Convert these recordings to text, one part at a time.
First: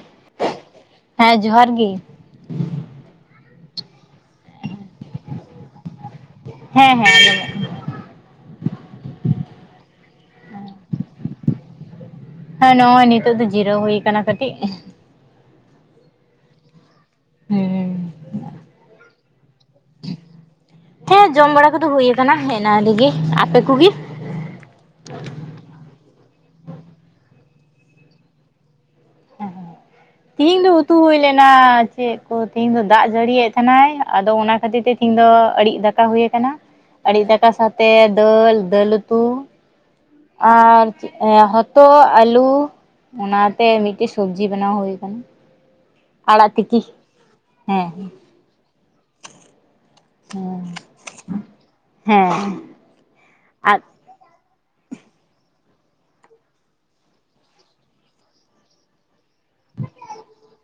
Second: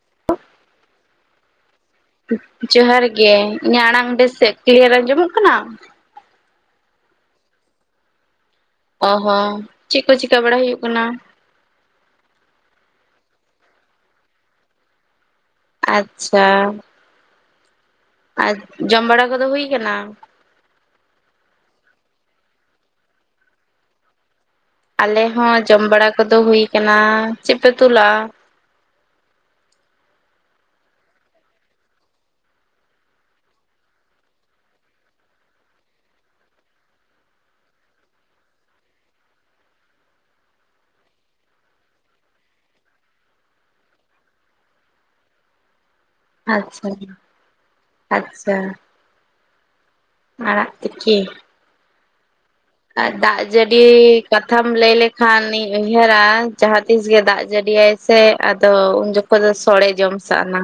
[unintelligible] ᱦᱮᱸ ᱡᱚᱦᱟᱨ ᱜᱤᱼᱼ ᱡᱚᱦᱟᱨ ᱜᱮ ᱤᱧᱟᱹᱜ ᱟᱲᱟᱝ ᱵᱮᱥ ᱛᱮ ᱠᱞᱤᱭᱟᱨ ᱟᱸᱡᱚᱢᱚᱜ ᱠᱟᱱᱟ᱾ ᱦᱮᱸ ᱦᱮᱸ ᱟᱸᱡᱚᱢᱚᱜ ᱠᱟᱱᱟ ᱚ ᱦᱚᱸ ᱪᱮᱫ ᱠᱚ ᱪᱤᱠᱟᱹ ᱵᱟᱲᱟ ᱦᱩᱭᱩᱜ ᱠᱟᱱᱟ? ᱦᱮᱸ ᱱᱚᱜᱼᱚᱭ ᱱᱤᱛᱚᱜ ᱫᱚ ᱡᱤᱨᱟᱹᱣ ᱦᱩᱭ ᱠᱟᱱᱟ ᱠᱟᱹᱴᱤᱡ ᱟᱪᱪᱷᱟ᱾ ᱦᱮᱸ ᱟᱨ ᱡᱚᱢ ᱵᱟᱲᱟ ᱠᱚᱫᱚ ᱦᱩᱭ ᱠᱟᱱᱟ? ᱦᱮᱸ ᱡᱚᱢ ᱵᱟᱲᱟ ᱠᱚᱫᱚ ᱦᱩᱭ ᱠᱟᱱᱟ ᱮᱱᱟᱱ ᱨᱤᱜᱤ ᱟᱯᱮ ᱠᱚᱜᱮ? ᱟᱞᱮ ᱦᱚᱸ ᱡᱚᱢ ᱵᱟᱲᱟ ᱠᱚᱫᱚ ᱦᱩᱭ ᱠᱟᱱᱟ ᱪᱮᱫᱯᱮ ᱩᱛᱩᱞᱮᱫᱼᱟ? ᱛᱤᱦᱤᱧ ᱫᱚ ᱩᱛᱩ ᱦᱩᱭ ᱞᱮᱱᱟ ᱪᱮᱫ ᱠᱚ ᱛᱤᱦᱤᱧ ᱫᱚ ᱫᱟᱜ ᱡᱟᱹᱲᱤᱭᱮᱫ ᱛᱟᱦᱮᱱᱟᱭ ᱟᱫᱚ ᱚᱱᱟ ᱠᱷᱟᱹᱛᱤᱨ ᱛᱮᱼᱼ ᱛᱤᱦᱤᱧ ᱫᱚ ᱟᱲᱤᱡ ᱫᱟᱠᱟ ᱦᱩᱭ ᱟᱠᱟᱱᱟ ᱟᱲᱤᱡ ᱫᱟᱠᱟ ᱥᱟᱶᱛᱮ ᱫᱟᱹᱞ ᱫᱟᱹᱞ ᱩᱛᱩᱼᱼ ᱟᱨ ᱦᱚᱛᱚᱫ ᱟᱞᱩ ᱚᱱᱟᱛᱮ ᱢᱤᱫᱴᱮᱡ ᱥᱚᱵᱡᱤ ᱵᱮᱱᱟᱣ ᱦᱩᱭ ᱟᱠᱟᱱᱟ᱾ ᱟᱲᱟᱜ ᱛᱤᱠᱤ ᱟᱪᱪᱷᱟ ᱦᱮᱸ ᱟᱪᱪᱷᱟ ᱦᱮᱸ ᱟᱲᱟᱜ ᱛᱤᱠᱤ ᱦᱮᱸ ᱟᱨ ᱫᱟᱜ ᱟᱨ ᱡᱟᱹᱲᱤᱼᱼ ᱠᱟᱛᱷᱟᱢ ᱞᱟᱹᱭ ᱞᱮᱠᱷᱟᱱᱤᱧ ᱩᱭᱦᱟᱹᱨᱟ ᱡᱟᱦᱟᱸ ᱛᱤᱥ ᱜᱮ ᱫᱟᱜ ᱡᱟᱹᱲᱤᱭᱟᱭ ᱥᱮ ᱟᱫᱚ ᱩᱱ ᱡᱚᱠᱷᱚᱱᱼᱼ ᱚᱠᱚᱭ ᱫᱚ ᱥᱚᱲᱮ ᱡᱚᱢ ᱥᱟᱱᱟᱼᱼ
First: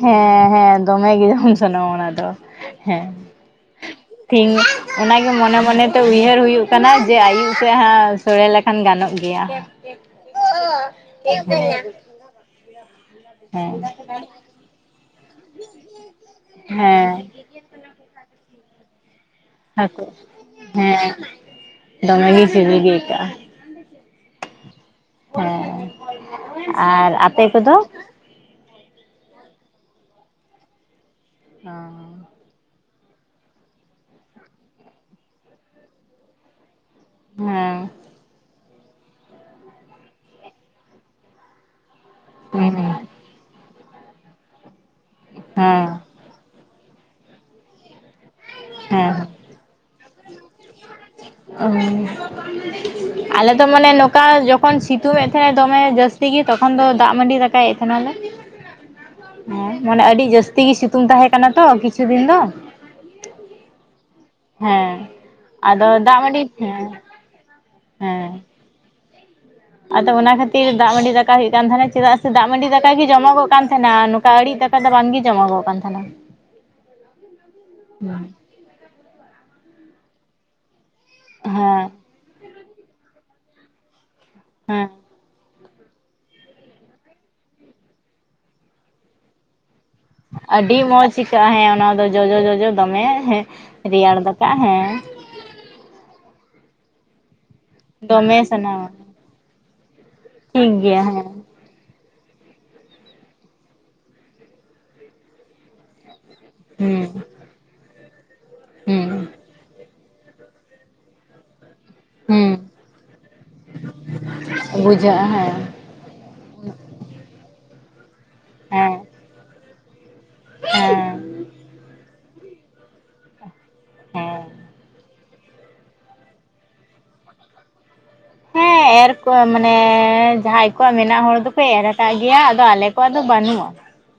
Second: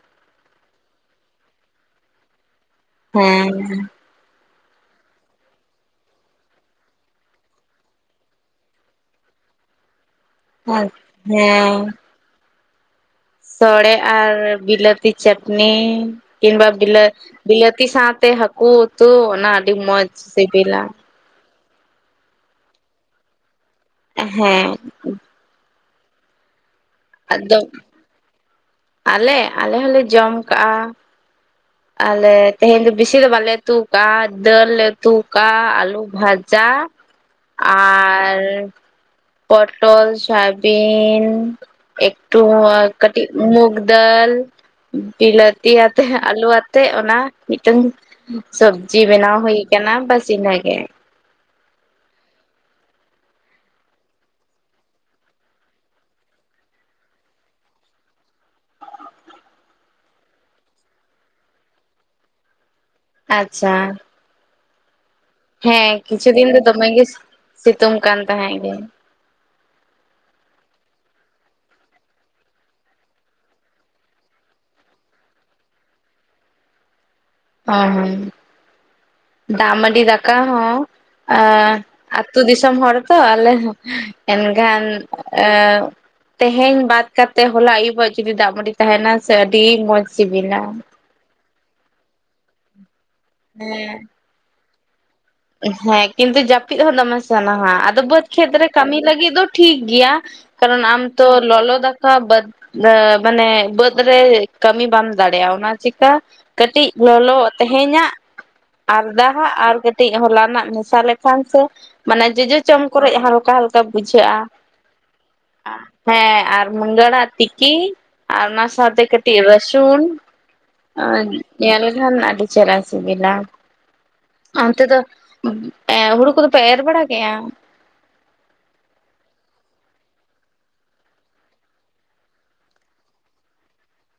ᱦᱮᱸ ᱦᱮᱸ ᱫᱚᱢᱮ ᱜᱮ ᱡᱚᱢ ᱥᱟᱱᱟ ᱚᱱᱟ ᱫᱚ ᱦᱮᱸᱼᱼ ᱦᱮᱸᱻ ᱛᱷᱤᱝ ᱚᱱᱟᱜᱮ ᱢᱚᱱᱮ ᱢᱚᱱᱮ ᱛᱮ ᱩᱭᱦᱟᱹᱨ ᱦᱩᱭᱩᱜ ᱠᱟᱱᱟ ᱡᱮ ᱟᱭᱩᱵ ᱥᱮᱮᱫ ᱦᱟᱜᱼᱼ ᱥᱳᱲᱮ ᱞᱮᱠᱷᱟᱱ ᱜᱟᱱᱚᱜ ᱜᱮᱭᱟ᱾ ᱦᱳᱭ ᱦᱮᱸ ᱦᱮᱸ ᱥᱚᱲᱮ ᱟᱨ ᱵᱤᱞᱟᱹᱛᱤ ᱪᱟᱴᱱᱤ ᱠᱤᱢᱵᱟ ᱵᱤᱞᱟᱹ ᱦᱮᱸ ᱵᱤᱞᱟᱹᱛᱤ ᱥᱟᱶᱛᱮ ᱦᱟᱹᱠᱩ ᱩᱛᱩ ᱚᱱᱟ ᱟᱹᱰᱤ ᱦᱟᱹᱠᱩ ᱢᱚᱸᱡᱽ ᱥᱤᱵᱤᱞᱼᱟ ᱦᱮᱸ ᱫᱚᱢᱮ ᱥᱤᱵᱤᱞ ᱜᱮ ᱟᱹᱭᱠᱟᱹᱜᱼᱟ᱾ ᱦᱮᱸ ᱦᱮᱸ ᱟᱨ ᱟᱯᱮ ᱟᱫᱚ ᱠᱚᱫᱚ ᱟᱞᱮ ᱟᱞᱮ ᱦᱚᱸᱞᱮ ᱡᱚᱢ ᱠᱟᱜᱼᱟ ᱦᱮᱸ ᱟᱞᱮ ᱛᱮᱦᱮᱧ ᱫᱚ ᱵᱮᱥᱤ ᱫᱚ ᱵᱟᱞᱮ ᱩᱛᱩ ᱠᱟᱜ-ᱟ ᱫᱟᱹᱞ ᱞᱮ ᱩᱛᱩ ᱠᱟᱜ-ᱟ ᱟᱞᱩ ᱵᱷᱟᱡᱟ ᱦᱮᱸ ᱟᱨ ᱯᱚᱴᱚᱞ, ᱥᱚᱣᱟᱵᱤᱝ, ᱮᱠᱴᱩ ᱦᱮᱸ ᱠᱟᱹᱴᱤᱡ ᱢᱩᱜ ᱫᱟᱞ, ᱵᱤᱞᱟᱹᱛᱤ, ᱟᱛᱮ ᱟᱞᱩᱣᱟᱜ, ᱛᱮᱜ ᱚᱱᱟ ᱢᱤᱫᱴᱟᱝ ᱥᱚᱵᱡᱤ ᱦᱮᱸ ᱵᱮᱱᱟᱣ ᱦᱩᱭ ᱟᱠᱟᱱᱟ ᱵᱟᱥ ᱤᱱᱟᱹᱜᱮ᱾ ᱚᱻᱻ ᱟᱞᱮ ᱫᱚ ᱢᱟᱱᱮ ᱱᱚᱝᱠᱟ ᱡᱚᱠᱷᱚᱱ ᱥᱤᱛᱩᱝ ᱮᱫ ᱛᱟᱦᱮᱸᱫ ᱫᱚᱢᱮ ᱡᱟᱹᱥᱛᱤ ᱜᱮ ᱛᱚᱠᱷᱚᱱ ᱫᱚ ᱫᱟᱜ ᱢᱟᱹᱰᱤ ᱫᱟᱠᱟ ᱪᱤᱠᱟᱭᱮᱫ ᱛᱟᱦᱮᱱᱟᱞᱮ? ᱦᱮᱸ ᱢᱟᱱᱮ ᱟᱹᱰᱤ ᱡᱟᱹᱥᱛᱤ ᱜᱮ ᱥᱤᱛᱩᱝ ᱛᱟᱦᱮᱸ ᱠᱟᱱᱟ ᱛᱚ ᱠᱤᱪᱷᱩ ᱫᱤᱱ ᱫᱚ᱾ ᱟᱪᱪᱷᱟ ᱦᱮᱸ ᱟᱫᱚ ᱦᱮᱸ ᱫᱟᱜ ᱠᱤᱪᱷᱩ ᱢᱟᱹᱰᱤ ᱫᱤᱱ ᱫᱚ ᱦᱮᱸ ᱫᱚᱢᱮ ᱜᱮ ᱥᱤᱛᱩᱝ ᱠᱟᱱ ᱦᱮᱸ ᱛᱟᱦᱮᱸᱜ ᱜᱮ᱾ ᱟᱫᱚ ᱚᱱᱟ ᱠᱷᱟᱹᱛᱤᱨ ᱫᱟᱜ ᱢᱟᱹᱰᱤ ᱫᱟᱠᱟ ᱦᱩᱭᱩᱜ ᱠᱟᱱ ᱛᱟᱦᱮᱱᱟ ᱪᱮᱫᱟᱜ ᱥᱮ ᱫᱟᱜ ᱢᱟᱹᱰᱤ ᱫᱟᱠᱟ ᱜᱮ ᱡᱚᱢᱚᱜᱚᱜ ᱠᱟᱱ ᱛᱟᱦᱮᱱᱟ ᱟᱲᱤᱡ ᱫᱟᱠᱟ ᱫᱚ ᱵᱟᱝᱜᱮ ᱡᱚᱢᱚ ᱜᱚᱜ ᱠᱟᱱ ᱛᱟᱦᱮᱱᱟ᱾ ᱦᱚᱸ ᱦᱚᱸ ᱫᱟᱜ ᱢᱟᱹᱰᱤ ᱫᱟᱠᱟ ᱦᱚᱸ ᱟ ᱦᱮᱸ ᱟᱹᱛᱩ ᱫᱤᱥᱚᱢ ᱦᱚᱲ ᱛᱚ ᱟᱞᱮ ᱦᱚᱸ ᱮᱱᱠᱷᱟᱱ ᱦᱮᱸ ᱛᱮᱦᱮᱧ ᱵᱟᱫ ᱠᱟᱛᱮᱜ ᱦᱚᱞᱟ ᱟᱹᱭᱩᱵᱼᱟᱜ ᱡᱩᱫᱤ ᱫᱟᱜ ᱢᱟᱹᱰᱤ ᱛᱟᱦᱮᱱᱟ ᱥᱮ ᱟᱹᱰᱤ ᱢᱚᱡᱽ ᱟᱹᱰᱤ ᱢᱚᱸᱡᱽ ᱟᱹᱭᱠᱟᱹᱜᱼᱟ ᱦᱮᱸ ᱚᱱᱟ ᱫᱚ ᱡᱚᱡᱚ ᱡᱚᱡᱚ ᱫᱚᱢᱮ ᱦᱮᱸ ᱨᱮᱭᱟᱲ ᱫᱟᱠᱟᱜ ᱦᱮᱸ ᱦᱮᱸ ᱠᱤᱱᱛᱩ ᱡᱟᱹᱯᱤᱜ ᱦᱚᱸ ᱫᱚᱢᱮ ᱥᱟᱱᱟ ᱦᱟᱸᱜ ᱟᱫᱚ ᱵᱟᱹᱫᱽ ᱫᱚᱢᱮ ᱠᱷᱮᱛ ᱨᱮ ᱥᱟᱱᱟᱣᱟ ᱠᱟᱹᱢᱤ ᱞᱟᱹᱜᱤᱜ ᱫᱚ ᱴᱷᱤᱠ ᱜᱮᱭᱟ ᱴᱷᱤᱠ ᱠᱟᱨᱚᱱ ᱜᱮᱭᱟ ᱟᱢ ᱛᱚ ᱦᱮᱸ ᱞᱚᱞᱚ ᱫᱟᱠᱟ ᱵᱟᱹᱫᱽ ᱛᱟᱹ ᱢᱟᱱᱮ ᱵᱟᱹᱫᱽ ᱨᱮ ᱠᱟᱹᱢᱤ ᱵᱟᱢ ᱫᱟᱲᱮᱭᱟᱜᱼᱟ ᱚᱱᱟ ᱪᱤᱠᱟ ᱠᱟᱹᱴᱤᱡ ᱦᱩᱸ ᱞᱚᱞᱚ ᱛᱮᱦᱮᱧᱟᱜ ᱟᱨ ᱦᱩᱸ ᱫᱟᱜ ᱟᱨ ᱠᱟᱹᱴᱤᱡ ᱠᱟᱹᱴᱤᱡ ᱦᱚᱞᱟ ᱱᱟᱜ ᱢᱮᱥᱟ ᱞᱮᱠᱷᱟᱱ ᱥᱮ ᱢᱟᱱᱮ ᱡᱚᱡᱚ ᱦᱩᱸ ᱪᱚᱢ ᱠᱚᱨᱮᱜ ᱦᱟᱞᱠᱟ ᱦᱟᱞᱠᱟ ᱵᱩᱡᱷᱟᱹᱜᱼᱟ ᱦᱮᱸ ᱟᱨ ᱢᱩᱱᱜᱟᱹ ᱟᱲᱟᱜ ᱛᱤᱠᱤ ᱟᱨ ᱚᱱᱟ ᱦᱮᱸ ᱥᱟᱶᱛᱮ ᱠᱟᱹᱴᱤᱡ ᱨᱟᱹᱥᱩᱱ ᱦᱮᱸ ᱧᱮᱞ ᱞᱮᱠᱷᱟᱱ ᱟᱹᱰᱤ ᱪᱮᱦᱨᱟ ᱥᱤᱵᱤᱞᱟ ᱦᱮᱸ ᱚᱱᱛᱮ ᱫᱚ ᱮᱸ ᱦᱩᱲᱩ ᱠᱚᱫᱚ ᱯᱮ ᱮᱨ ᱵᱟᱲᱟ ᱠᱮᱜᱼᱟ᱾ ᱦᱮᱸ ᱮᱨ ᱠᱚᱭᱟ ᱢᱟᱱᱮ ᱡᱟᱦᱟᱸᱭ ᱠᱚᱣᱟᱜ ᱢᱮᱱᱟᱜ ᱦᱚᱲ ᱫᱚᱠᱚ ᱮᱨ ᱟᱠᱟᱜ ᱜᱮᱭᱟ ᱟᱫᱚ ᱟᱞᱮ ᱠᱚᱣᱟᱜ ᱫᱚ ᱵᱟᱹᱱᱩᱜᱼᱟ᱾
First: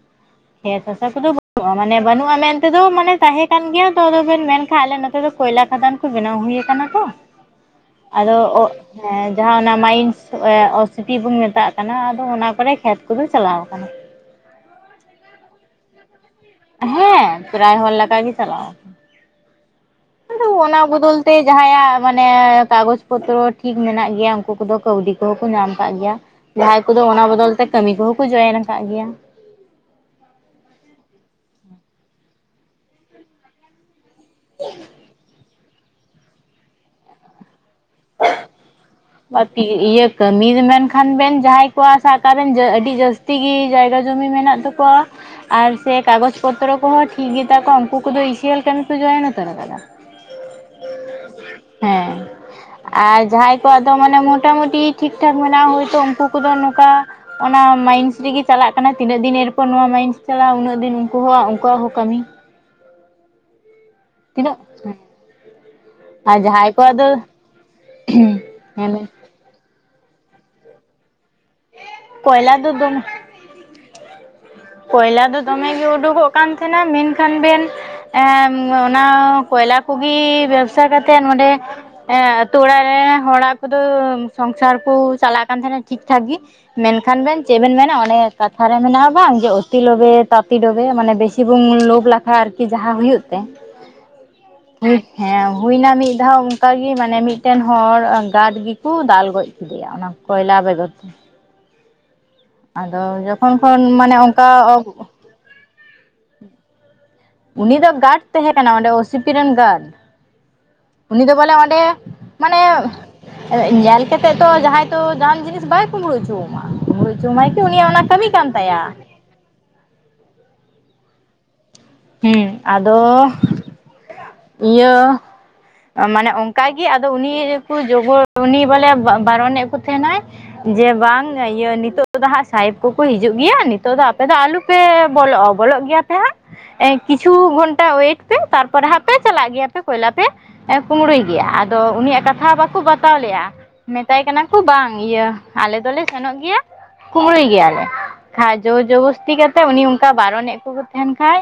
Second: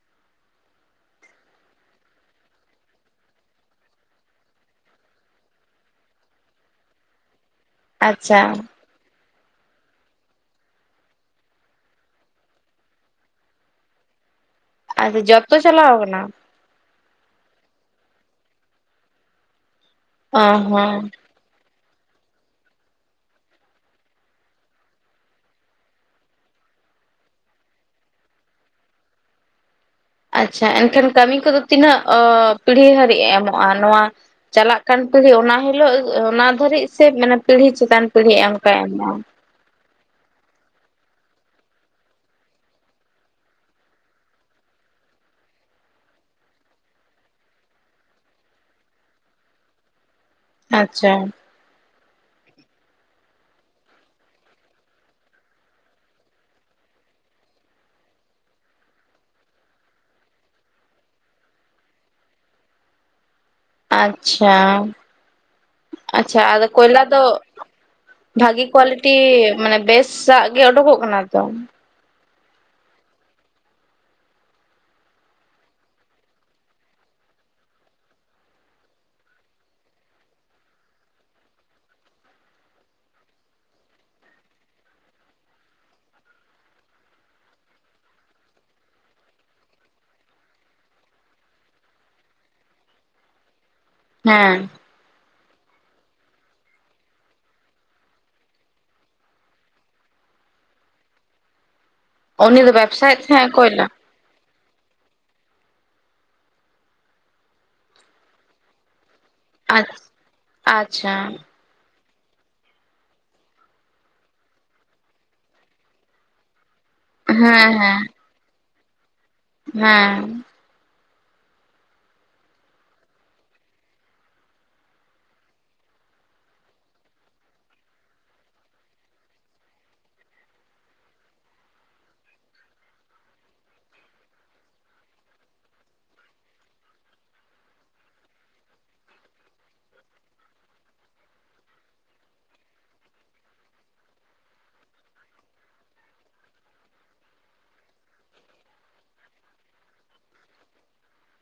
[inaudible] ᱠᱷᱮᱛᱽ ᱦᱟᱥᱟ ᱠᱚᱫᱚ ᱵᱟᱹᱱᱩᱜᱼᱟ ᱢᱟᱱᱮ ᱵᱟᱹᱱᱩᱜᱼᱟ ᱢᱮᱱᱛᱮᱫᱚ ᱢᱟᱱᱮ ᱛᱟᱦᱮᱸ ᱠᱟᱱ ᱜᱮᱭᱟ ᱛᱚ ᱟᱫᱚᱵᱮᱱ ᱢᱮᱱᱠᱷᱟᱱ ᱟᱞᱮ ᱱᱚᱛᱮ ᱫᱚ ᱠᱚᱭᱞᱟ ᱠᱷᱟᱫᱟᱱ ᱠᱚ ᱵᱮᱱᱟᱣ ᱦᱩᱭ ᱠᱟᱱᱟ ᱛᱚ ᱟᱫᱚ ᱟᱪᱪᱷᱟ ᱦᱮᱸ ᱡᱟᱦᱟᱸ ᱚᱱᱟ ᱢᱟᱭᱤᱱᱥ ᱚ ᱚᱥᱤᱴᱤ ᱵᱚᱱ ᱢᱮᱛᱟᱜ ᱠᱟᱱᱟ ᱟᱫᱚ ᱚᱱᱟ ᱠᱚᱨᱮ ᱠᱷᱮᱛ ᱠᱚ ᱫᱚ ᱪᱟᱞᱟᱣ ᱠᱟᱱᱟ᱾ ᱟᱫᱚ ᱡᱷᱚᱛᱚ ᱪᱟᱞᱟᱣ ᱠᱟᱱᱟ᱾ ᱦᱮᱸ ᱯᱮᱨᱟᱭ ᱦᱚᱲ ᱞᱮᱠᱟ ᱜᱮ ᱪᱟᱞᱟᱣ ᱠᱟᱱᱟ ᱾ ᱚ ᱟᱫᱚ ᱚᱱᱟ ᱦᱚᱸ ᱵᱚᱫᱚᱞᱼᱼ ᱛᱮ ᱡᱟᱦᱟᱸᱭᱟᱜ ᱢᱟᱱᱮ ᱠᱟᱜᱚᱡᱽ ᱯᱚᱛᱨᱚ ᱴᱷᱤᱠ ᱢᱮᱱᱟᱜ ᱜᱮᱭᱟ ᱩᱝᱠᱩ ᱠᱚᱫᱚ ᱠᱟᱹᱣᱰᱤ ᱠᱚᱦᱚᱸ ᱠᱚ ᱧᱟᱢ ᱠᱟᱜ ᱜᱮᱭᱟ᱾ ᱡᱟᱦᱟᱸᱭ ᱠᱚᱫᱚ ᱚᱱᱟ ᱵᱚᱫᱚᱞ ᱛᱮ ᱠᱟᱹᱢᱤ ᱠᱚᱦᱚᱸ ᱠᱚ ᱡᱚᱭᱮᱱ ᱟᱠᱟᱜ ᱜᱮᱭᱟ᱾ ᱟᱪᱪᱷᱟ ᱮᱱᱠᱷᱟᱱ ᱠᱟᱹᱢᱤ ᱠᱚᱫᱚ ᱛᱤᱱᱟᱹᱜ ᱯᱤᱲᱦᱤ ᱦᱟᱹᱨᱤᱡ ᱮ ᱮᱢᱚᱜᱼᱟ ᱱᱚᱣᱟ᱾ ᱪᱟᱞᱟᱜ ᱠᱟᱱ ᱯᱤᱲᱦᱤ ᱚᱱᱟ ᱦᱤᱞᱳᱜ ᱚᱱᱟ᱾ ᱫᱷᱟᱹᱨᱤᱡ ᱥᱮ ᱢᱟᱱᱮ ᱯᱤᱲᱦᱤ ᱪᱮᱛᱟᱱ ᱯᱤᱲᱦᱤ ᱚᱱᱠᱟᱭ ᱮᱢᱚᱜᱼᱟᱭ ᱵᱟᱠᱤ ᱤᱭᱟᱹ ᱠᱟᱹᱢᱤ ᱢᱮᱱᱠᱷᱟᱱ ᱵᱮᱱ ᱡᱟᱦᱟᱸᱭ ᱠᱚᱣᱟᱜ ᱥᱟᱜ ᱠᱟᱜ ᱠᱮᱱ ᱡᱟᱹ ᱟᱹᱰᱤ ᱡᱟᱹᱥᱛᱤ ᱜᱤ ᱡᱟᱭᱜᱟ ᱡᱚᱢᱤ ᱢᱮᱱᱟᱜ ᱛᱟᱠᱚᱼᱼ ᱠᱚᱭᱟ ᱟᱨ ᱥᱮ ᱠᱟᱜᱚᱡ ᱯᱚᱛᱨᱚ ᱠᱚᱦᱚᱸ ᱴᱷᱤᱠ ᱜᱮᱛᱟ ᱠᱚᱣᱟ ᱩᱝᱠᱩ ᱠᱚᱫᱚ ᱮᱥᱤᱭᱟᱞ ᱠᱟᱹᱢᱤ ᱠᱚ ᱡᱚᱭᱮᱱ ᱩᱛᱚᱨ ᱟᱠᱟᱫᱟ᱾ ᱟᱪᱪᱷᱟ ᱦᱮᱸ ᱟᱨ ᱡᱟᱦᱟᱸᱭ ᱠᱚᱣᱟᱜᱫᱚ ᱢᱟᱱᱮ ᱢᱚᱴᱟᱢᱩᱴᱤ ᱴᱷᱤᱠᱴᱷᱟᱠ ᱢᱮᱱᱟᱜᱼᱟ ᱦᱳᱭᱛᱳ ᱩᱝᱠᱩ ᱠᱚᱫᱚ ᱱᱚᱠᱟ᱾ ᱚᱱᱟ ᱢᱟᱭᱤᱱᱥ ᱨᱤᱜᱤ ᱪᱟᱞᱟᱜ ᱠᱟᱱᱟ ᱛᱤᱱᱟᱹᱜ ᱫᱤᱱ ᱮᱨᱯᱚᱨ ᱱᱚᱶᱟ ᱢᱟᱭᱤᱱᱥ ᱪᱟᱞᱟᱜᱼᱟ ᱩᱱᱟᱹᱜ ᱫᱤᱱ ᱩᱝᱠᱩ ᱦᱚᱸ ᱩᱝᱠᱩᱣᱟᱜ ᱦᱚᱸ ᱠᱟᱹᱢᱤᱼᱼ ᱟᱪᱪᱷᱟ ᱛᱤᱱᱟᱹᱜ ᱟᱨ ᱟᱪᱪᱷᱟ ᱟᱫᱚ ᱡᱟᱦᱟᱸᱭ ᱠᱚᱣᱟᱜ ᱠᱚᱭᱞᱟ ᱫᱚ ᱵᱷᱟᱜᱤ ᱦᱮᱸ ᱠᱳᱣᱟᱞᱤᱴᱤ ᱢᱟᱱᱮ ᱵᱮᱥᱼᱼ ᱥᱟᱜ ᱜᱮ ᱚᱰᱳᱠᱚᱜ ᱠᱟᱱᱟ ᱛᱚᱼᱼ ᱠᱚᱭᱞᱟ ᱫᱚ ᱫᱚᱢᱮᱼᱼ ᱠᱚᱭᱞᱟ ᱫᱚ ᱫᱚᱢᱮ ᱜᱮ ᱩᱰᱩᱠᱚᱜ ᱠᱟᱱ ᱛᱟᱦᱮᱱᱟ ᱢᱮᱱ ᱠᱷᱟᱱ ᱵᱮᱱ ᱮ ᱚᱱᱟ ᱠᱚᱭᱞᱟ ᱠᱚᱜᱤ ᱵᱮᱵᱥᱟ ᱠᱟᱛᱮᱜ ᱱᱚᱸᱰᱮ ᱦᱮᱸ ᱟᱛᱳ ᱚᱲᱟᱜ ᱨᱮ ᱦᱚᱲᱟᱜ ᱠᱚᱫᱚ ᱥᱚᱝᱥᱟᱨ ᱠᱚ ᱪᱟᱞᱟᱜ ᱠᱟᱱ ᱛᱟᱦᱮᱸᱱᱟ ᱴᱷᱤᱠ ᱴᱷᱟᱠ ᱜᱮᱼᱼ ᱢᱮᱱ ᱠᱷᱟᱱ ᱵᱮᱱ ᱪᱮᱜ ᱵᱮᱱ ᱢᱮᱱᱟ ᱚᱱᱮ ᱠᱟᱛᱷᱟ ᱨᱮ ᱢᱮᱱᱟᱜᱼᱟ ᱵᱟᱝ ᱳᱛᱤ ᱞᱚᱵᱮ ᱛᱟᱛᱤ ᱰᱚᱵᱮ ᱢᱟᱱᱮ ᱵᱮᱥᱤ ᱵᱩᱝ ᱞᱳᱵᱷ ᱞᱟᱠᱷᱟ ᱟᱨᱠᱤ ᱡᱟᱦᱟᱸ ᱦᱩᱭᱩᱜ ᱛᱮᱼᱼ ᱦᱮᱸ ᱦᱮᱸ ᱦᱩᱭ ᱮᱱᱟ ᱢᱤᱫ ᱫᱷᱟᱣ ᱚᱱᱠᱟ ᱜᱤ ᱢᱟᱱᱮ ᱢᱤᱫ ᱴᱮᱱ ᱦᱚᱲ ᱜᱟᱰ ᱜᱮᱠᱚ ᱫᱟᱞ ᱜᱚᱡ ᱠᱚᱭᱞᱟᱟᱵᱮ ᱠᱚ ᱩᱱᱤ ᱫᱚ ᱟᱫᱚ ᱵᱮᱵᱥᱟᱭᱮᱫ ᱛᱟᱦᱮᱸᱜ ᱡᱚᱠᱷᱚᱱ ᱠᱷᱚᱱ ᱠᱚᱭᱞᱟ ᱢᱟᱱᱮ ᱚᱱᱠᱟ ᱚᱜᱼᱼ ᱩᱱᱤ ᱫᱚ ᱜᱟᱨᱰ ᱛᱟᱦᱮᱸ ᱠᱟᱱᱟ ᱚᱸᱰᱮ ᱚᱥᱤᱯᱤ ᱨᱮᱱ ᱜᱟᱨᱰ ᱟᱪᱪᱷᱟ ᱩᱱᱤ ᱫᱚ ᱵᱚᱞᱮ ᱚᱸᱰᱮᱼᱼ ᱢᱟᱱᱮ ᱧᱮᱞ ᱠᱟᱛᱮ ᱛᱚ ᱡᱟᱦᱟᱸᱭ ᱛᱚ ᱡᱟᱦᱟᱱ ᱡᱤᱱᱤᱥ ᱵᱟᱭ ᱠᱩᱵᱽᱲᱩ ᱩᱪᱩᱣᱟᱢᱟ ᱩᱲᱩ ᱦᱚᱪᱚ ᱢᱟᱭ ᱪᱚ ᱦᱮᱸ ᱩᱱᱤᱭᱟᱜ ᱚᱱᱟ ᱠᱟᱹᱢᱤ ᱠᱟᱱ ᱛᱟᱭᱟ᱾ ᱦᱮᱸᱻ ᱦᱩᱸ ᱟᱫᱚ ᱤᱭᱟᱹ ᱢᱟᱱᱮ ᱚᱱᱠᱟ ᱜᱮ ᱟᱫᱚ ᱩᱱᱤᱠᱩ ᱡᱚᱵᱚ ᱩᱱᱤ ᱵᱚᱞᱮ ᱵ ᱵᱟᱨᱚᱱᱮᱫ ᱠᱩ ᱛᱟᱦᱮᱱᱟᱭ᱾ ᱡᱮ ᱵᱟᱝ ᱤᱭᱟᱹ ᱱᱤᱛᱚᱜ ᱫᱚ ᱦᱟᱸᱜ ᱥᱟᱦᱮᱵᱽ ᱠᱩᱠᱩ ᱦᱤᱡᱩᱜ ᱜᱮᱭᱟ ᱱᱤᱛᱚᱜ ᱫᱚ ᱟᱯᱮ ᱫᱚ ᱟᱞᱩ ᱯᱮ ᱵᱚᱞᱚᱜᱼᱟ ᱵᱚᱞᱚᱜ ᱜᱮᱭᱟ ᱯᱮ ᱦᱟᱸᱜ ᱠᱤᱪᱷᱩ ᱜᱷᱚᱱᱴᱟ ᱚᱭᱤᱮᱴ ᱯᱮ ᱛᱟᱨᱯᱚᱨ ᱦᱟᱸᱜᱼᱼ ᱯᱮ ᱪᱟᱞᱟᱜ ᱜᱮᱭᱟ ᱛᱮ ᱠᱚᱭᱞᱟ ᱛᱮ ᱠᱩᱢᱵᱽᱲᱩᱭ ᱜᱮᱭᱟ ᱟᱫᱚ ᱩᱱᱤᱭᱟᱜ ᱠᱟᱛᱷᱟ ᱵᱟᱠᱩ ᱵᱟᱛᱟᱣ ᱞᱮᱫᱼᱟ᱾ ᱢᱮᱛᱟᱭ ᱠᱟᱱᱟ ᱠᱩ ᱵᱟᱝ ᱤᱭᱟᱹ ᱟᱞᱮ ᱫᱚᱞᱮ ᱥᱮᱱᱚᱜ ᱜᱮᱭᱟ᱾ ᱠᱩᱢᱲᱩᱭ ᱜᱮᱭᱟᱞᱮ ᱠᱷᱟᱡ ᱡᱳᱨ ᱡᱚᱵᱚᱥᱛᱤ ᱠᱟᱛᱮ ᱩᱱᱤ ᱚᱱᱠᱟ ᱵᱟᱨᱚᱱᱮᱫ ᱠᱚ ᱛᱟᱦᱮᱱ ᱠᱷᱟᱡ᱾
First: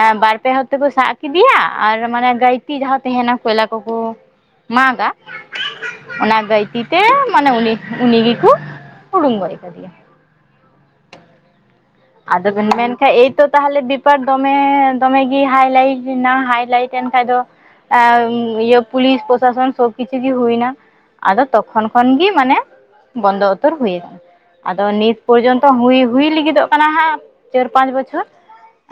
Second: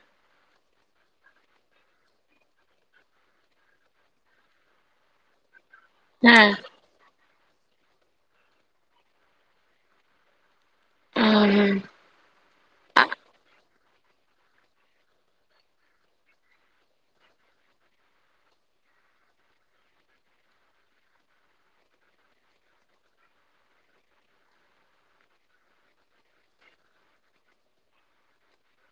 ᱟ ᱵᱟᱨ ᱯᱮ ᱦᱚᱲᱛᱮᱠᱚ ᱥᱟᱵ ᱠᱮᱫᱤᱭᱟ᱾ ᱟᱨ ᱢᱟᱱᱮ ᱜᱟᱹᱭᱛᱤ ᱡᱟᱦᱟᱸ ᱛᱟᱦᱮᱱᱟ ᱠᱚᱭᱞᱟ ᱠᱩᱠᱩ ᱢᱟᱜᱼᱟ᱾ ᱚᱱᱟ ᱦᱮᱸ ᱜᱟᱹᱭᱛᱤ ᱛᱮ ᱢᱟᱱᱮ ᱩᱱᱤ ᱩᱱᱤ ᱜᱮᱠᱩ ᱦᱩᱲᱩᱝ ᱜᱚᱡ ᱠᱟᱫᱮᱭᱟ᱾ [unintelligible] ᱟᱫᱚ ᱵᱮᱤᱱ ᱢᱮᱱᱠᱷᱟᱡ ᱮᱭᱛᱚ ᱛᱟᱦᱚᱞᱮ ᱵᱮᱯᱟᱨ ᱫᱚᱢᱮ ᱫᱚᱢᱮ ᱜᱮ ᱦᱟᱭᱞᱟᱭᱤᱴ ᱮᱱᱟ ᱦᱟᱭᱞᱟᱭᱤᱴ ᱮᱱ ᱠᱷᱟᱡ ᱫᱚ ᱟᱮ ᱤᱭᱟᱹ ᱯᱩᱞᱤᱥ ᱯᱨᱚᱥᱟᱥᱚᱱ ᱥᱚᱵ ᱠᱤᱪᱷᱩ ᱜᱮ ᱦᱩᱭᱮᱱᱟ᱾ ᱟᱫᱚ ᱛᱚᱠᱷᱚᱱ ᱠᱷᱚᱱ ᱜᱮ ᱢᱟᱱᱮ ᱵᱚᱱᱫᱚ ᱩᱛᱟᱹᱨ ᱦᱩᱭᱱᱟ᱾ ᱟᱫᱚ ᱱᱤᱛ ᱯᱚᱨᱡᱚᱱᱛᱚ ᱦᱩᱭ ᱞᱟᱹᱜᱤ ᱫᱚᱜ ᱠᱟᱱᱟ ᱦᱟᱸᱜ ᱪᱟᱹᱨ ᱯᱟᱸᱪ ᱵᱚᱪᱷᱚᱨᱼᱼ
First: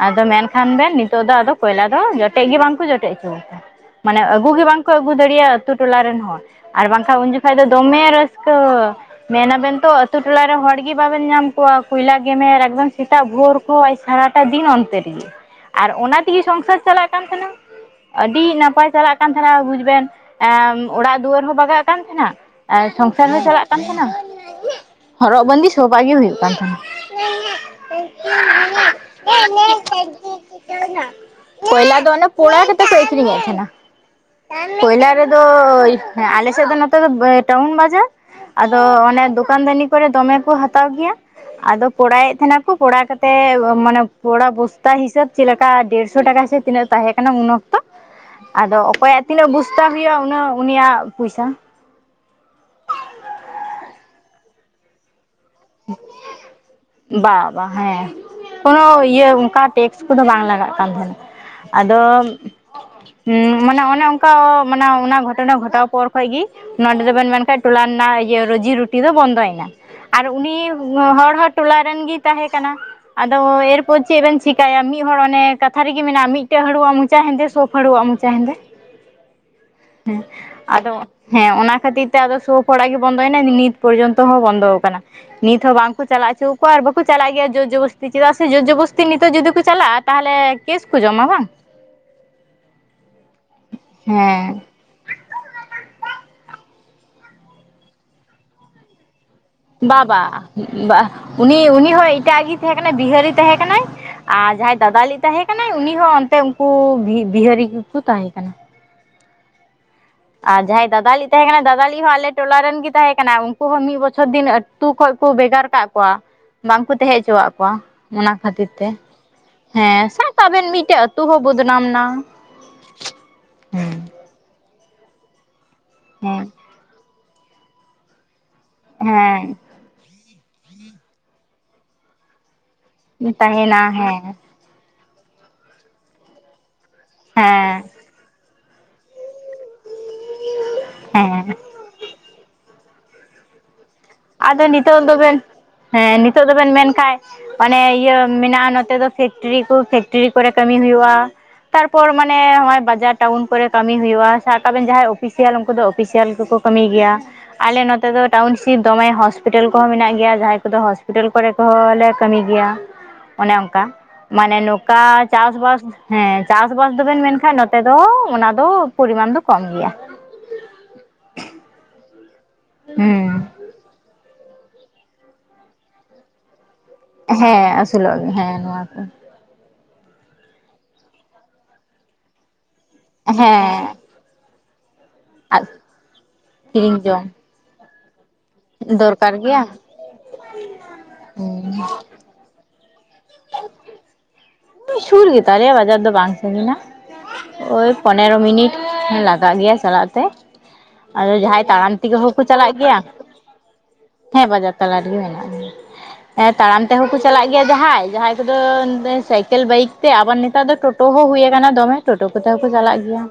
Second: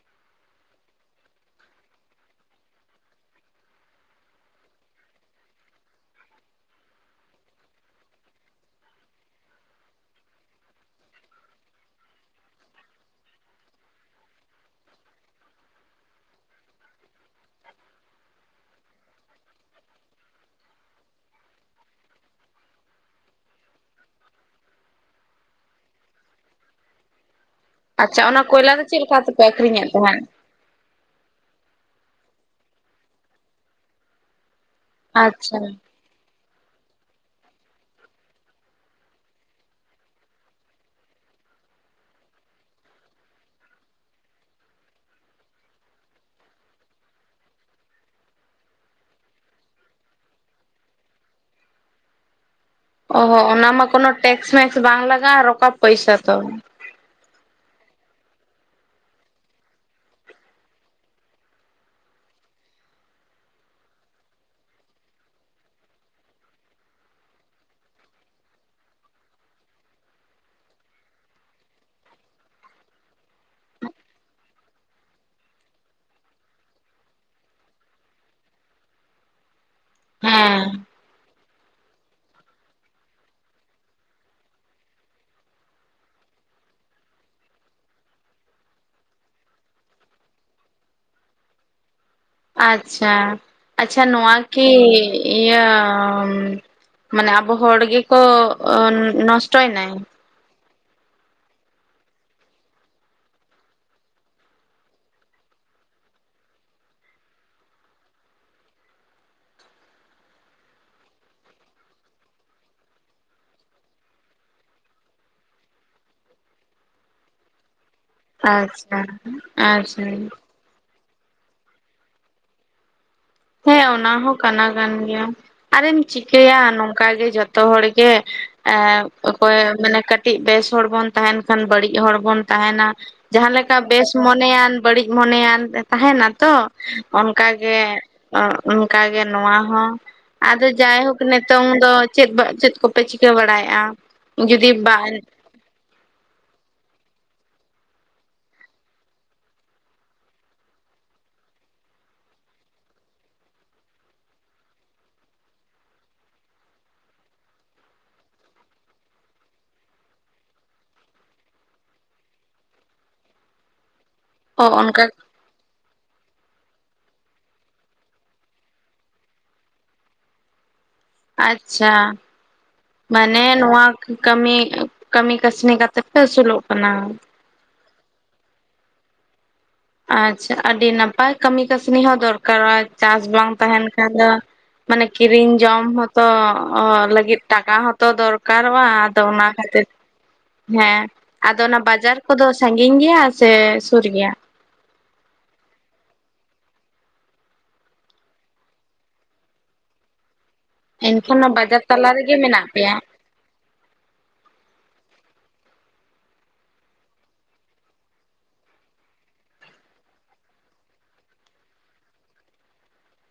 ᱟᱫᱚ ᱢᱮᱱ ᱠᱷᱟᱱ ᱵᱮᱱ ᱱᱤᱛᱚᱜ ᱫᱚ ᱠᱚᱭᱞᱟ ᱫᱚ ᱡᱚᱴᱮᱫ ᱜᱮ ᱵᱟᱝ ᱠᱚ ᱡᱚᱴᱮᱫ ᱦᱚᱪᱚ ᱩᱪᱩᱣ ᱠᱚᱣᱟ ᱾ ᱢᱟᱱᱮ ᱟᱹᱜᱩ ᱦᱚᱸ ᱵᱟᱝ ᱠᱚ ᱟᱹᱜᱩ ᱫᱟᱲᱮᱭᱟᱜᱼᱟ ᱟᱛᱩ ᱴᱚᱞᱟ ᱨᱮᱱ ᱦᱚᱲ ᱾ ᱟᱨ ᱵᱟᱝ ᱠᱷᱟᱱ ᱫᱚ ᱩᱱ ᱡᱚᱠᱷᱟ ᱫᱚ ᱫᱚᱢᱮ ᱨᱟᱹᱥᱠᱟᱹ ᱾ ᱢᱮᱱᱟᱵᱮᱱ ᱛᱚ ᱟᱹᱛᱩ ᱴᱚᱞᱟᱨᱮᱱ ᱦᱚᱲ ᱜᱤ ᱵᱟᱵᱮᱱ ᱧᱟᱢ ᱠᱚᱣᱟ ᱠᱚᱭᱞᱟ ᱜᱮᱢᱮᱨᱼᱼ ᱮᱱᱟ ᱥᱮᱛᱟᱜ ᱵᱷᱩᱨ ᱠᱚ ᱥᱟᱨᱟᱴᱟᱭ ᱫᱤᱱ ᱚᱱᱛᱮ ᱨᱮᱜᱤᱼᱼ ᱟᱨ ᱚᱱᱟ ᱛᱮᱜᱤ ᱥᱚᱝᱥᱟᱨ ᱪᱟᱞᱟᱜ ᱠᱟᱱ ᱛᱟᱦᱮᱱᱟ ᱾ ᱟᱹᱰᱤ ᱱᱟᱯᱟᱭ ᱪᱟᱞᱟᱜ ᱠᱟᱱ ᱛᱟᱦᱮᱱᱟ ᱵᱩᱡᱽ ᱵᱮᱱ ᱮᱸ ᱚᱲᱟᱜ ᱫᱩᱣᱟᱹᱨ ᱦᱚᱸ ᱵᱟᱜᱟ ᱠᱟᱱ ᱛᱟᱦᱮᱱᱟ ᱾ ᱟᱨ ᱥᱚᱝᱥᱟᱨ ᱦᱚ ᱪᱟᱞᱟᱜ ᱠᱟᱱ ᱛᱟᱦᱮᱱᱟ, ᱦᱚᱨᱚᱜ ᱵᱟᱸᱫᱮ ᱥᱚᱵᱟᱜ ᱜᱮ ᱦᱩᱭᱩᱜ ᱠᱟᱱ ᱛᱟᱦᱮᱱᱟ ᱾ ᱟᱪᱪᱷᱟ ᱚᱱᱟ ᱠᱚᱭᱞᱟ ᱫᱚ ᱪᱮᱫ ᱞᱮᱠᱟ ᱛᱮᱯᱮ ᱟᱠᱷᱨᱤᱧᱮᱫ ᱛᱟᱦᱮᱸᱫ [unintelligible] ᱠᱚᱳᱞᱟ ᱫᱚ ᱟᱱᱮ ᱯᱳᱲᱚ ᱠᱟᱛᱮ ᱠᱚ ᱟᱹᱠᱷᱚᱨᱤᱧ ᱮᱫ ᱛᱟᱦᱮᱱᱟ ᱾ ᱠᱚᱭᱞᱟ ᱨᱮᱫᱚ ᱟᱪᱪᱷᱟ ᱟᱞᱮ ᱥᱮᱫ ᱫᱚ ᱱᱚᱛᱮ ᱫᱚ ᱴᱟᱣᱩᱱ ᱵᱟᱡᱟᱨᱼᱼ ᱟᱫᱚ ᱚᱱᱮ ᱫᱚᱠᱟᱱ ᱫᱟᱱᱤ ᱠᱚᱨᱮ ᱫᱚᱢᱮ ᱠᱚ ᱦᱟᱛᱟᱣ ᱜᱮᱭᱟ ᱟᱫᱚ ᱠᱚᱲᱟ ᱭᱮᱫ ᱛᱟᱦᱮᱱᱟ ᱾ ᱠᱩ ᱠᱚᱲᱟᱣ ᱠᱟᱛᱮ ᱢᱟᱱᱮ ᱠᱩᱲᱟ ᱵᱚᱥᱛᱟ ᱦᱤᱥᱟᱹᱵ ᱪᱮᱫ ᱞᱮᱠᱟ ᱫᱮᱲᱥᱚ ᱴᱟᱠᱟ ᱥᱮ ᱛᱤᱱᱟᱹᱜ ᱛᱟᱦᱮᱸ ᱠᱟᱱᱟ ᱩᱱᱟᱹᱠᱼᱼ ᱛᱚ ᱟᱫᱚ ᱚᱠᱚᱭᱟᱜ ᱛᱤᱱᱟᱹᱜ ᱵᱚᱥᱛᱟ ᱦᱩᱭᱩᱜᱼᱟ ᱩᱱᱟᱹᱜ ᱩᱱᱤᱭᱟᱜ ᱯᱩᱭᱥᱟ ᱾ ᱚᱻᱦᱚᱸ ᱚᱱᱟ ᱢᱟ ᱠᱳᱱᱚ ᱴᱮᱠᱥ ᱢᱮᱠᱥ ᱵᱟᱝ ᱞᱟᱜᱟᱜᱼᱟ ᱨᱚᱠᱟ ᱯᱩᱭᱥᱟ ᱛᱮ ᱾ ᱵᱟᱝ ᱵᱟᱝ ᱦᱮᱸ ᱠᱳᱱᱳ ᱤᱭᱟᱹ ᱚᱱᱠᱟ ᱴᱮᱠᱥ ᱠᱚᱫᱚ ᱵᱟᱝ ᱞᱟᱜᱟᱜ ᱠᱟᱱ ᱛᱟᱦᱮ ᱾ ᱟᱫᱚᱼᱼ ᱩᱸ ᱢᱟᱱᱮ ᱚᱱᱮ ᱚᱱᱠᱟ ᱢᱟᱱᱮ ᱚᱱᱟ ᱜᱷᱚᱴᱚᱱᱟ ᱜᱷᱚᱴᱟᱣ ᱯᱚᱨ ᱠᱷᱚᱡ ᱜᱤᱼᱼ ᱱᱚᱸᱰᱮ ᱫᱚᱵᱮᱱ ᱢᱮᱱᱠᱟᱡ ᱴᱚᱞᱟ ᱨᱮᱱᱟᱜ ᱤᱭᱟᱹ ᱨᱩᱡᱤ ᱨᱩᱴᱤ ᱫᱚ ᱵᱚᱱᱫᱚ ᱭᱮᱱᱟ ᱾ ᱩᱱᱤ ᱦᱚᱲ ᱦᱚᱸ ᱴᱚᱞᱟᱨᱮᱱ ᱜᱤᱭ ᱛᱟᱦᱮᱸ ᱠᱟᱱᱟ᱾ ᱟᱫᱚ ᱮᱨᱯᱚᱨ ᱪᱮᱫ ᱵᱮᱱ ᱪᱮᱠᱟᱭᱟ ᱢᱤᱫ ᱦᱚᱲ ᱚᱱᱮ ᱠᱟᱛᱷᱟ ᱨᱮᱜᱮ ᱢᱮᱱᱟᱜᱼᱟ ᱢᱤᱫᱴᱮᱡ ᱦᱟᱹᱲᱩᱣᱟᱜ ᱢᱚᱪᱟ ᱦᱮᱱᱫᱮ ᱥᱚᱠᱼᱼ ᱦᱟᱹᱲᱩᱣᱟᱜ ᱢᱚᱪᱟ ᱦᱮᱱᱫᱮ ᱦᱮᱸ ᱟᱫᱚᱼᱼ ᱦᱮᱸ ᱚᱱᱟ ᱠᱷᱟᱛᱤᱨ ᱛᱮ ᱟᱫᱚ ᱥᱳᱵ ᱦᱚᱲᱟᱜ ᱜᱮ ᱵᱚᱱᱫᱚᱭᱮᱱᱟ ᱱᱤᱛ ᱯᱚᱨᱡᱚᱱᱛᱚ ᱦᱚᱸ ᱵᱚᱱᱫᱚ ᱟᱠᱟᱱᱟ ᱾ ᱱᱤᱛ ᱦᱚᱸ ᱵᱟᱝᱠᱩ ᱪᱟᱞᱟᱣ ᱚᱪᱚ ᱟᱠᱚᱣᱟ ᱟᱨ ᱵᱟᱠᱚ ᱪᱟᱞᱟᱜ ᱜᱮᱭᱟ ᱡᱳᱨ ᱡᱚᱵᱚᱥᱛᱤ ᱪᱮᱫᱟᱜ ᱥᱮ ᱡᱳᱨ ᱡᱚᱵᱚᱥᱛᱤ ᱱᱤᱛᱚᱜ ᱡᱩᱫᱤ ᱠᱩ ᱪᱟᱞᱟᱜᱼᱟᱼᱼ ᱛᱟᱦᱚᱞᱮ ᱠᱮᱥ ᱠᱩ ᱡᱚᱢᱟ ᱵᱟᱝ ᱾ ᱟᱪᱪᱷᱟ, ᱟᱪᱪᱷᱟ ᱱᱚᱣᱟ ᱠᱤᱼᱼ ᱤᱭᱟᱹ ᱢᱟᱱᱮ ᱟᱵᱚ ᱦᱚᱲ ᱜᱮᱠᱚ ᱱᱚᱼᱼ ᱵᱟ ᱵᱟ ᱩᱱᱤ ᱩᱱᱤ ᱦᱚᱸ ᱮᱴᱟᱜ ᱜᱮ ᱛᱟᱦᱮᱸ ᱠᱟᱱᱟᱭ ᱵᱤᱦᱟᱹᱨᱤ ᱛᱟᱦᱮᱸ ᱠᱟᱱᱟᱭ ᱾ ᱟᱨ ᱡᱟᱦᱟᱸᱭ ᱫᱟᱫᱟᱞᱤᱡ ᱛᱟᱦᱮᱸ ᱠᱟᱱᱟᱭ ᱩᱱᱤ ᱦᱚᱸ ᱚᱱᱛᱮ ᱩᱱᱠᱩ ᱵᱤᱦᱟᱹᱨᱤ ᱜᱮᱠᱚ ᱛᱟᱦᱮᱸ ᱠᱟᱱᱟ᱾ ᱟᱨ ᱡᱟᱦᱟᱸᱭ ᱫᱟᱫᱟᱞᱤᱡ ᱛᱟᱦᱮᱸ ᱠᱟᱱᱟ ᱫᱟᱫᱟᱞᱤ ᱦᱚᱸ ᱟᱞᱮ ᱴᱚᱞᱟ ᱨᱮᱱ ᱜᱮ ᱛᱟᱦᱮᱸ ᱠᱟᱱᱟ ᱩᱱᱝᱠᱩ ᱦᱚᱸ ᱢᱤᱫ ᱵᱚᱪᱷᱚᱨ ᱫᱤᱱᱼᱼ ᱟᱛᱩ ᱠᱷᱚᱱ ᱠᱚ ᱵᱷᱮᱜᱟᱨ ᱠᱟᱜ ᱠᱚᱣᱟ ᱵᱟᱝᱠᱩ ᱛᱟᱦᱮᱸ ᱦᱚᱪᱚᱣᱟᱜ ᱠᱚᱣᱟ ᱾ ᱚᱱᱟ ᱠᱷᱟᱹᱛᱤᱨ ᱛᱮ, ᱟᱪᱪᱷᱟ ᱟᱪᱪᱷᱟ ᱦᱮᱸ ᱥᱟᱵ ᱠᱟᱜ ᱵᱮᱱ ᱢᱤᱫᱴᱮᱡ ᱟᱹᱛᱩ ᱦᱚᱸ ᱵᱚᱫᱱᱟᱢ ᱮᱱᱟ ᱾ ᱦᱮᱸ ᱚᱱᱟ ᱦᱚᱸ ᱠᱟᱱᱟ ᱠᱟᱱ ᱜᱮᱭᱟ, ᱟᱨᱮᱢ ᱪᱤᱠᱟᱹᱭᱟ ᱱᱚᱝᱠᱟ ᱜᱮ ᱡᱚᱛᱚᱼᱼ ᱡᱚᱛᱚ ᱦᱚᱲ ᱜᱮ ᱦᱮᱸ ᱚᱠᱚᱭ ᱢᱮᱱᱟᱠᱟᱼᱼ ᱠᱟᱹᱴᱤᱡ ᱵᱮᱥ ᱦᱚᱲ ᱵᱚᱱ ᱛᱟᱦᱮᱱ ᱠᱷᱟᱱ ᱵᱟᱹᱲᱤᱡ ᱦᱚᱲ ᱵᱚᱱ ᱛᱟᱦᱮᱱᱟ ᱦᱮᱸ ᱡᱟᱦᱟᱸ ᱞᱮᱠᱟ ᱛᱟᱦᱮᱱᱟ ᱵᱮᱥ ᱦᱮᱸ ᱢᱚᱱᱮᱭᱟᱱᱼᱼ ᱵᱟᱹᱲᱤᱡ ᱢᱚᱱᱮᱭᱟ ᱛᱟᱦᱮᱱᱟ ᱛᱚ ᱚᱱᱠᱟ ᱜᱮ ᱦᱮᱸ ᱾ ᱚ ᱚᱱᱠᱟ ᱜᱮ ᱱᱚᱣᱟ ᱦᱚᱸ ᱟᱫᱚ ᱡᱟᱭᱦᱳᱠ ᱦᱮᱸ ᱱᱤᱛᱚᱝ ᱫᱚᱼᱼ ᱪᱮᱫ ᱪᱮᱫ ᱠᱚᱯᱮ ᱪᱤᱠᱟᱹ ᱵᱟᱲᱟᱭᱮᱫᱼᱟ? ᱟᱫᱚ ᱡᱩᱫᱤ ᱱᱤᱛᱚᱜ ᱵᱟᱝ ᱫᱚᱵᱮᱱ ᱦᱮᱸ ᱱᱤᱛᱚᱜ ᱫᱚᱵᱮᱱ ᱢᱮᱱ ᱠᱷᱟᱱᱡᱼᱼ ᱚᱱᱮ ᱤᱭᱟᱹ ᱢᱮᱱᱟᱜᱼᱟ ᱱᱚᱛᱮ ᱫᱚ ᱯᱷᱮᱠᱴᱨᱤ ᱠᱚ ᱯᱷᱮᱠᱴᱨᱤ ᱠᱚᱨᱮ ᱠᱟᱹᱢᱤ ᱦᱩᱭᱩᱜᱼᱟ ᱾ ᱛᱟᱨᱯᱚᱨ ᱢᱟᱱᱮ ᱱᱚᱜᱼᱚᱭ ᱵᱟᱡᱟᱨ ᱴᱟᱣᱩᱱ ᱠᱚᱨᱮ ᱠᱟᱹᱢᱤ ᱦᱩᱭᱩᱜᱼᱟ, ᱥᱟᱵ ᱠᱟᱜ ᱵᱮᱱ ᱡᱟᱦᱟᱸᱭ ᱚᱯᱷᱤᱥᱤᱭᱟᱞ ᱩᱱᱠᱩ ᱫᱚ ᱚᱯᱷᱤᱥᱤᱭᱟᱞ ᱜᱮᱠᱚᱼᱼ ᱠᱟᱹᱢᱤ ᱜᱮᱭᱟ ᱟᱞᱮ ᱱᱚᱛᱮ ᱫᱚ ᱴᱟᱣᱩᱱᱥᱤᱯᱼᱼ ᱫᱚᱢᱮ ᱦᱚᱥᱯᱤᱴᱟᱞ ᱠᱚᱦᱚᱸ ᱢᱮᱱᱟᱜ ᱜᱮᱭᱟ ᱡᱟᱦᱟᱸᱭ ᱠᱚᱫᱚ ᱦᱚᱥᱯᱤᱴᱟᱞ ᱠᱚᱨᱮ ᱠᱚᱦᱚᱸ ᱞᱮ ᱠᱟᱹᱢᱤ ᱜᱮᱭᱟ ᱾ ᱚᱱᱮ ᱚᱱᱠᱟ ᱢᱟᱱᱮ ᱚ ᱚᱱᱠᱟ ᱱᱚᱴᱟᱪᱼᱼ ᱪᱟᱥ ᱵᱟᱥ ᱦᱮᱸ, ᱪᱟᱥ ᱵᱟᱥ ᱫᱚᱵᱮᱱ ᱢᱮᱱ ᱠᱷᱟᱱ ᱱᱚᱛᱮ ᱫᱚ ᱚᱱᱟ ᱫᱚ, ᱯᱚᱨᱤᱢᱟᱱ ᱫᱚ ᱠᱚᱢ ᱜᱮᱭᱟ᱾ ᱟᱪᱪᱷᱟ ᱢᱟᱱᱮ ᱦᱩᱸ ᱱᱚᱶᱟ ᱠᱟᱹᱢᱤ ᱠᱟᱹᱢᱤ ᱠᱟᱹᱥᱱᱤ ᱠᱟᱛᱮᱜ ᱯᱮ, ᱟᱹᱥᱩᱞᱚᱜ ᱠᱟᱱᱟ? ᱦᱮᱸ ᱟᱥᱩᱞᱚᱜ ᱜᱮ, ᱦᱮᱸ ᱱᱚᱶᱟ ᱠᱚ ᱟᱪᱪᱷᱟ ᱟᱹᱰᱤ ᱱᱟᱯᱟᱭ, ᱠᱟᱹᱢᱤ ᱠᱟᱹᱥᱱᱤ ᱦᱚᱸ ᱫᱚᱨᱠᱟᱨᱚᱜᱼᱟ, ᱪᱟᱥ ᱵᱟᱝ ᱛᱟᱦᱮᱱ ᱦᱮᱸ ᱠᱷᱟᱱ ᱫᱚ ᱢᱟᱱᱮ ᱠᱤᱨᱤᱧ ᱟᱨ ᱡᱚᱢ ᱦᱚᱛᱚ, ᱠᱤᱨᱤᱧ ᱡᱚᱝ ᱞᱟᱹᱜᱤᱫ ᱴᱟᱠᱟ ᱦᱚᱸ ᱛᱚ ᱫᱚᱨᱠᱟᱨᱚᱜᱼᱟ, ᱟᱫᱟ ᱫᱚᱨᱠᱟᱨ ᱚᱱᱟ ᱜᱮᱭᱟ ᱠᱷᱟᱹᱛᱤᱨ ᱦᱮᱸ ᱟᱫᱚ ᱦᱩᱸ ᱚᱱᱟ ᱵᱟᱡᱟᱨ ᱠᱚᱫᱚ, ᱥᱹᱜᱤᱧ ᱜᱮᱭᱟ ᱥᱮ ᱥᱳᱨ ᱜᱮᱭᱟ? ᱥᱩᱨ ᱜᱮᱛᱟᱨᱭᱟ ᱵᱟᱡᱟᱨ ᱫᱚ ᱵᱟᱝ ᱥᱟᱹᱜᱤᱱᱟ᱾ ᱳᱭ ᱯᱚᱱᱮᱨᱚ ᱢᱤᱱᱤᱴ ᱞᱟᱜᱟᱜ ᱜᱮᱭᱟ ᱪᱟᱞᱟᱜ ᱛᱮ᱾ ᱟᱫᱚ ᱮᱱᱠᱷᱟᱱ ᱡᱟᱦᱟᱸᱭ ᱵᱟᱡᱟᱨ ᱛᱟᱲᱟᱢ ᱛᱟᱞᱟ ᱛᱮᱜᱮ, ᱦᱚᱲ ᱨᱮᱜᱮ ᱠᱚ ᱢᱮᱱᱟᱜ ᱪᱟᱞᱟᱜ ᱯᱮᱭᱟ ᱜᱮᱭᱟ? ᱦᱮᱸ ᱵᱟᱡᱟᱨ ᱛᱟᱞᱟ ᱨᱮᱜᱮ ᱢᱮᱱᱟᱜ ᱞᱮᱭᱟ᱾ ᱦᱮᱸ ᱛᱟᱲᱟᱢ ᱛᱮᱦᱚᱸᱠᱚ ᱪᱟᱞᱟᱜ ᱜᱮᱭᱟ, ᱡᱟᱦᱟᱸᱭ ᱡᱟᱦᱟᱸᱭ ᱠᱚᱫᱚ ᱥᱟᱭᱠᱮᱞ ᱠᱮᱞ ᱵᱟᱭᱤᱠ ᱛᱮ, ᱟᱵᱟᱨ ᱱᱮᱛᱟᱨ ᱫᱚ ᱴᱳᱴᱳ ᱦᱚᱸ ᱦᱳᱭ ᱠᱟᱱᱟ ᱫᱚᱢᱮ, ᱴᱳᱴᱳ ᱠᱚᱛᱮ ᱦᱚᱸᱠᱚ ᱪᱟᱞᱟᱜ ᱜᱮᱭᱟ᱾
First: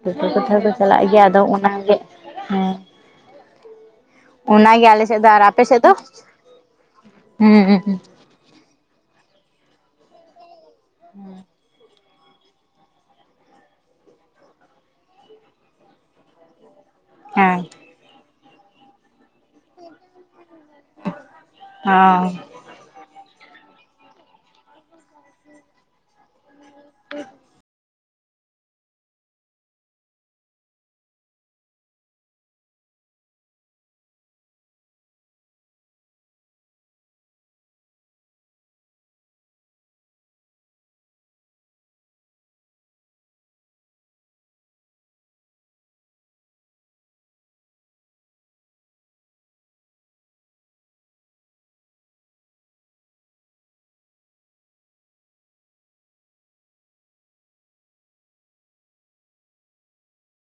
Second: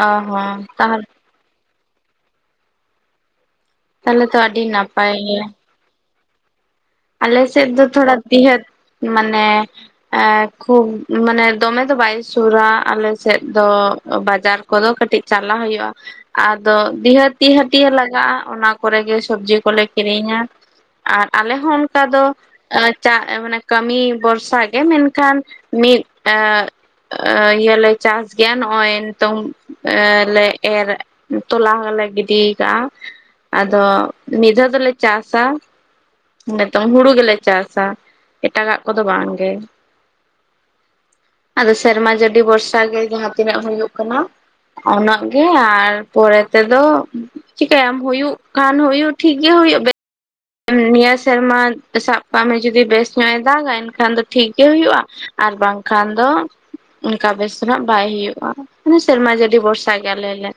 ᱚ ᱴᱳᱴᱳ ᱠᱚᱛᱮ ᱦᱚᱸ ᱦᱚᱸᱠᱚ ᱪᱟᱞᱟᱜ ᱜᱮᱭᱟ, ᱟᱫᱚ ᱚᱱᱟᱜᱮ ᱦᱮᱸ ᱛᱟᱦᱚᱞᱮ ᱛᱚ ᱟᱹᱰᱤ ᱚᱱᱟᱜᱮ ᱟᱞᱮ ᱱᱟᱯᱟᱭ ᱥᱮᱫ ᱫᱚ, ᱟᱨ ᱟᱯᱮ ᱥᱮᱫ ᱫᱚ? ᱦᱩᱸ ᱟᱞᱮᱥᱮᱫ ᱫᱚ ᱦᱩᱸ ᱛᱷᱚᱲᱟ ᱵᱤᱦᱟᱹᱛ, ᱢᱟᱱᱮ ᱮᱸ ᱠᱷᱩᱵ ᱢᱟᱱᱮ ᱫᱚᱢᱮ ᱫᱚ ᱵᱟᱭ ᱥᱩᱨᱟ, ᱟᱞᱮᱥᱮᱫ ᱫᱚ ᱵᱟᱡᱟᱨ ᱠᱚᱫᱚ, ᱠᱟᱹᱴᱤᱡ ᱪᱟᱞᱟ ᱦᱳᱭᱳᱜᱼᱟ᱾ ᱟᱨ ᱫᱚ ᱵᱤᱦᱟᱹᱛᱤᱦᱟᱹ ᱦᱮᱸ ᱦᱟᱹᱴᱭᱟᱹ ᱞᱟᱜᱟᱜᱼᱟ, ᱚᱱᱟ ᱠᱚᱨᱮ ᱜᱮ ᱥᱚᱵᱡᱤ ᱠᱚᱞᱮ ᱠᱤᱨᱤᱧᱟ, ᱟᱨ ᱟᱞᱮ ᱦᱚᱸ ᱚᱱᱠᱟ ᱫᱚ ᱚ ᱪᱟ, ᱢᱟᱱᱮ ᱠᱟᱹᱢᱤ ᱵᱷᱚᱨᱥᱟ ᱜᱮ, ᱢᱮᱱᱠᱷᱟᱱ ᱢᱤᱫ ᱮᱸ ᱮᱸ ᱤᱭᱟᱹᱞᱮ ᱪᱟᱥ ᱜᱮᱭᱟ, ᱱᱚᱜᱼᱚᱭ ᱱᱤᱛᱚᱝ ᱮ ᱞᱮ ᱮᱨ ᱛᱚᱞᱟ ᱦᱚᱸᱞᱮ ᱜᱤᱰᱤ ᱠᱟᱜᱼᱟ᱾ ᱟᱫᱚ ᱢᱤᱫ ᱫᱷᱟᱣ ᱫᱚᱞᱮ ᱪᱟᱥᱟ᱾ ᱱᱤᱛᱚᱝ ᱦᱩᱲᱩ ᱜᱮᱞᱮ ᱪᱟᱥᱟ, ᱮᱴᱟᱜᱟᱜ ᱠᱚᱫᱚ ᱵᱟᱝ ᱜᱮ᱾ ᱟᱫᱚ ᱥᱮᱨᱢᱟ ᱡᱟᱹᱰᱤ ᱵᱷᱚᱨᱥᱟ ᱜᱮ, ᱡᱟᱦᱟᱸᱛᱤᱱᱟᱹᱜ ᱦᱳᱭᱩᱜ ᱠᱟᱱᱟ᱾ ᱩᱱᱟᱹᱜ ᱜᱮ, ᱟᱨ ᱯᱚᱨᱮ ᱛᱮᱫᱚ ᱪᱤᱠᱟᱭᱟᱢ ᱦᱳᱭᱩᱜ ᱠᱷᱟᱱ, ᱦᱳᱭᱩᱜ ᱴᱷᱤᱠᱜᱮ ᱦᱳᱭᱩᱜ ᱵᱮ ᱱᱤᱭᱟᱹ ᱥᱮᱨᱢᱟ ᱥᱟᱵ ᱠᱟᱜ ᱢᱮ ᱡᱩᱫᱤ ᱵᱮᱥ ᱧᱚᱜ ᱮ ᱫᱟᱜᱟ, ᱮᱱᱠᱷᱟᱱ ᱫᱚ ᱴᱷᱤᱠ ᱜᱮ ᱦᱳᱭᱳᱜᱼᱟ᱾ ᱟᱨ ᱵᱟᱝᱠᱷᱟᱱ ᱫᱚ ᱚᱱᱠᱟ ᱵᱮᱥ ᱱᱟᱜ ᱵᱟᱭ ᱦᱳᱭᱳᱜᱼᱟ, ᱢᱟᱱᱮ ᱥᱮᱨᱢᱟ ᱡ ᱟᱹᱰᱤ ᱵᱷᱚᱨᱥᱟ ᱜᱮ ᱟᱞᱮ ᱞᱮ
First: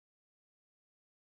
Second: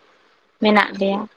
ᱢᱮᱱᱟᱜ ᱞᱮᱭᱟ᱾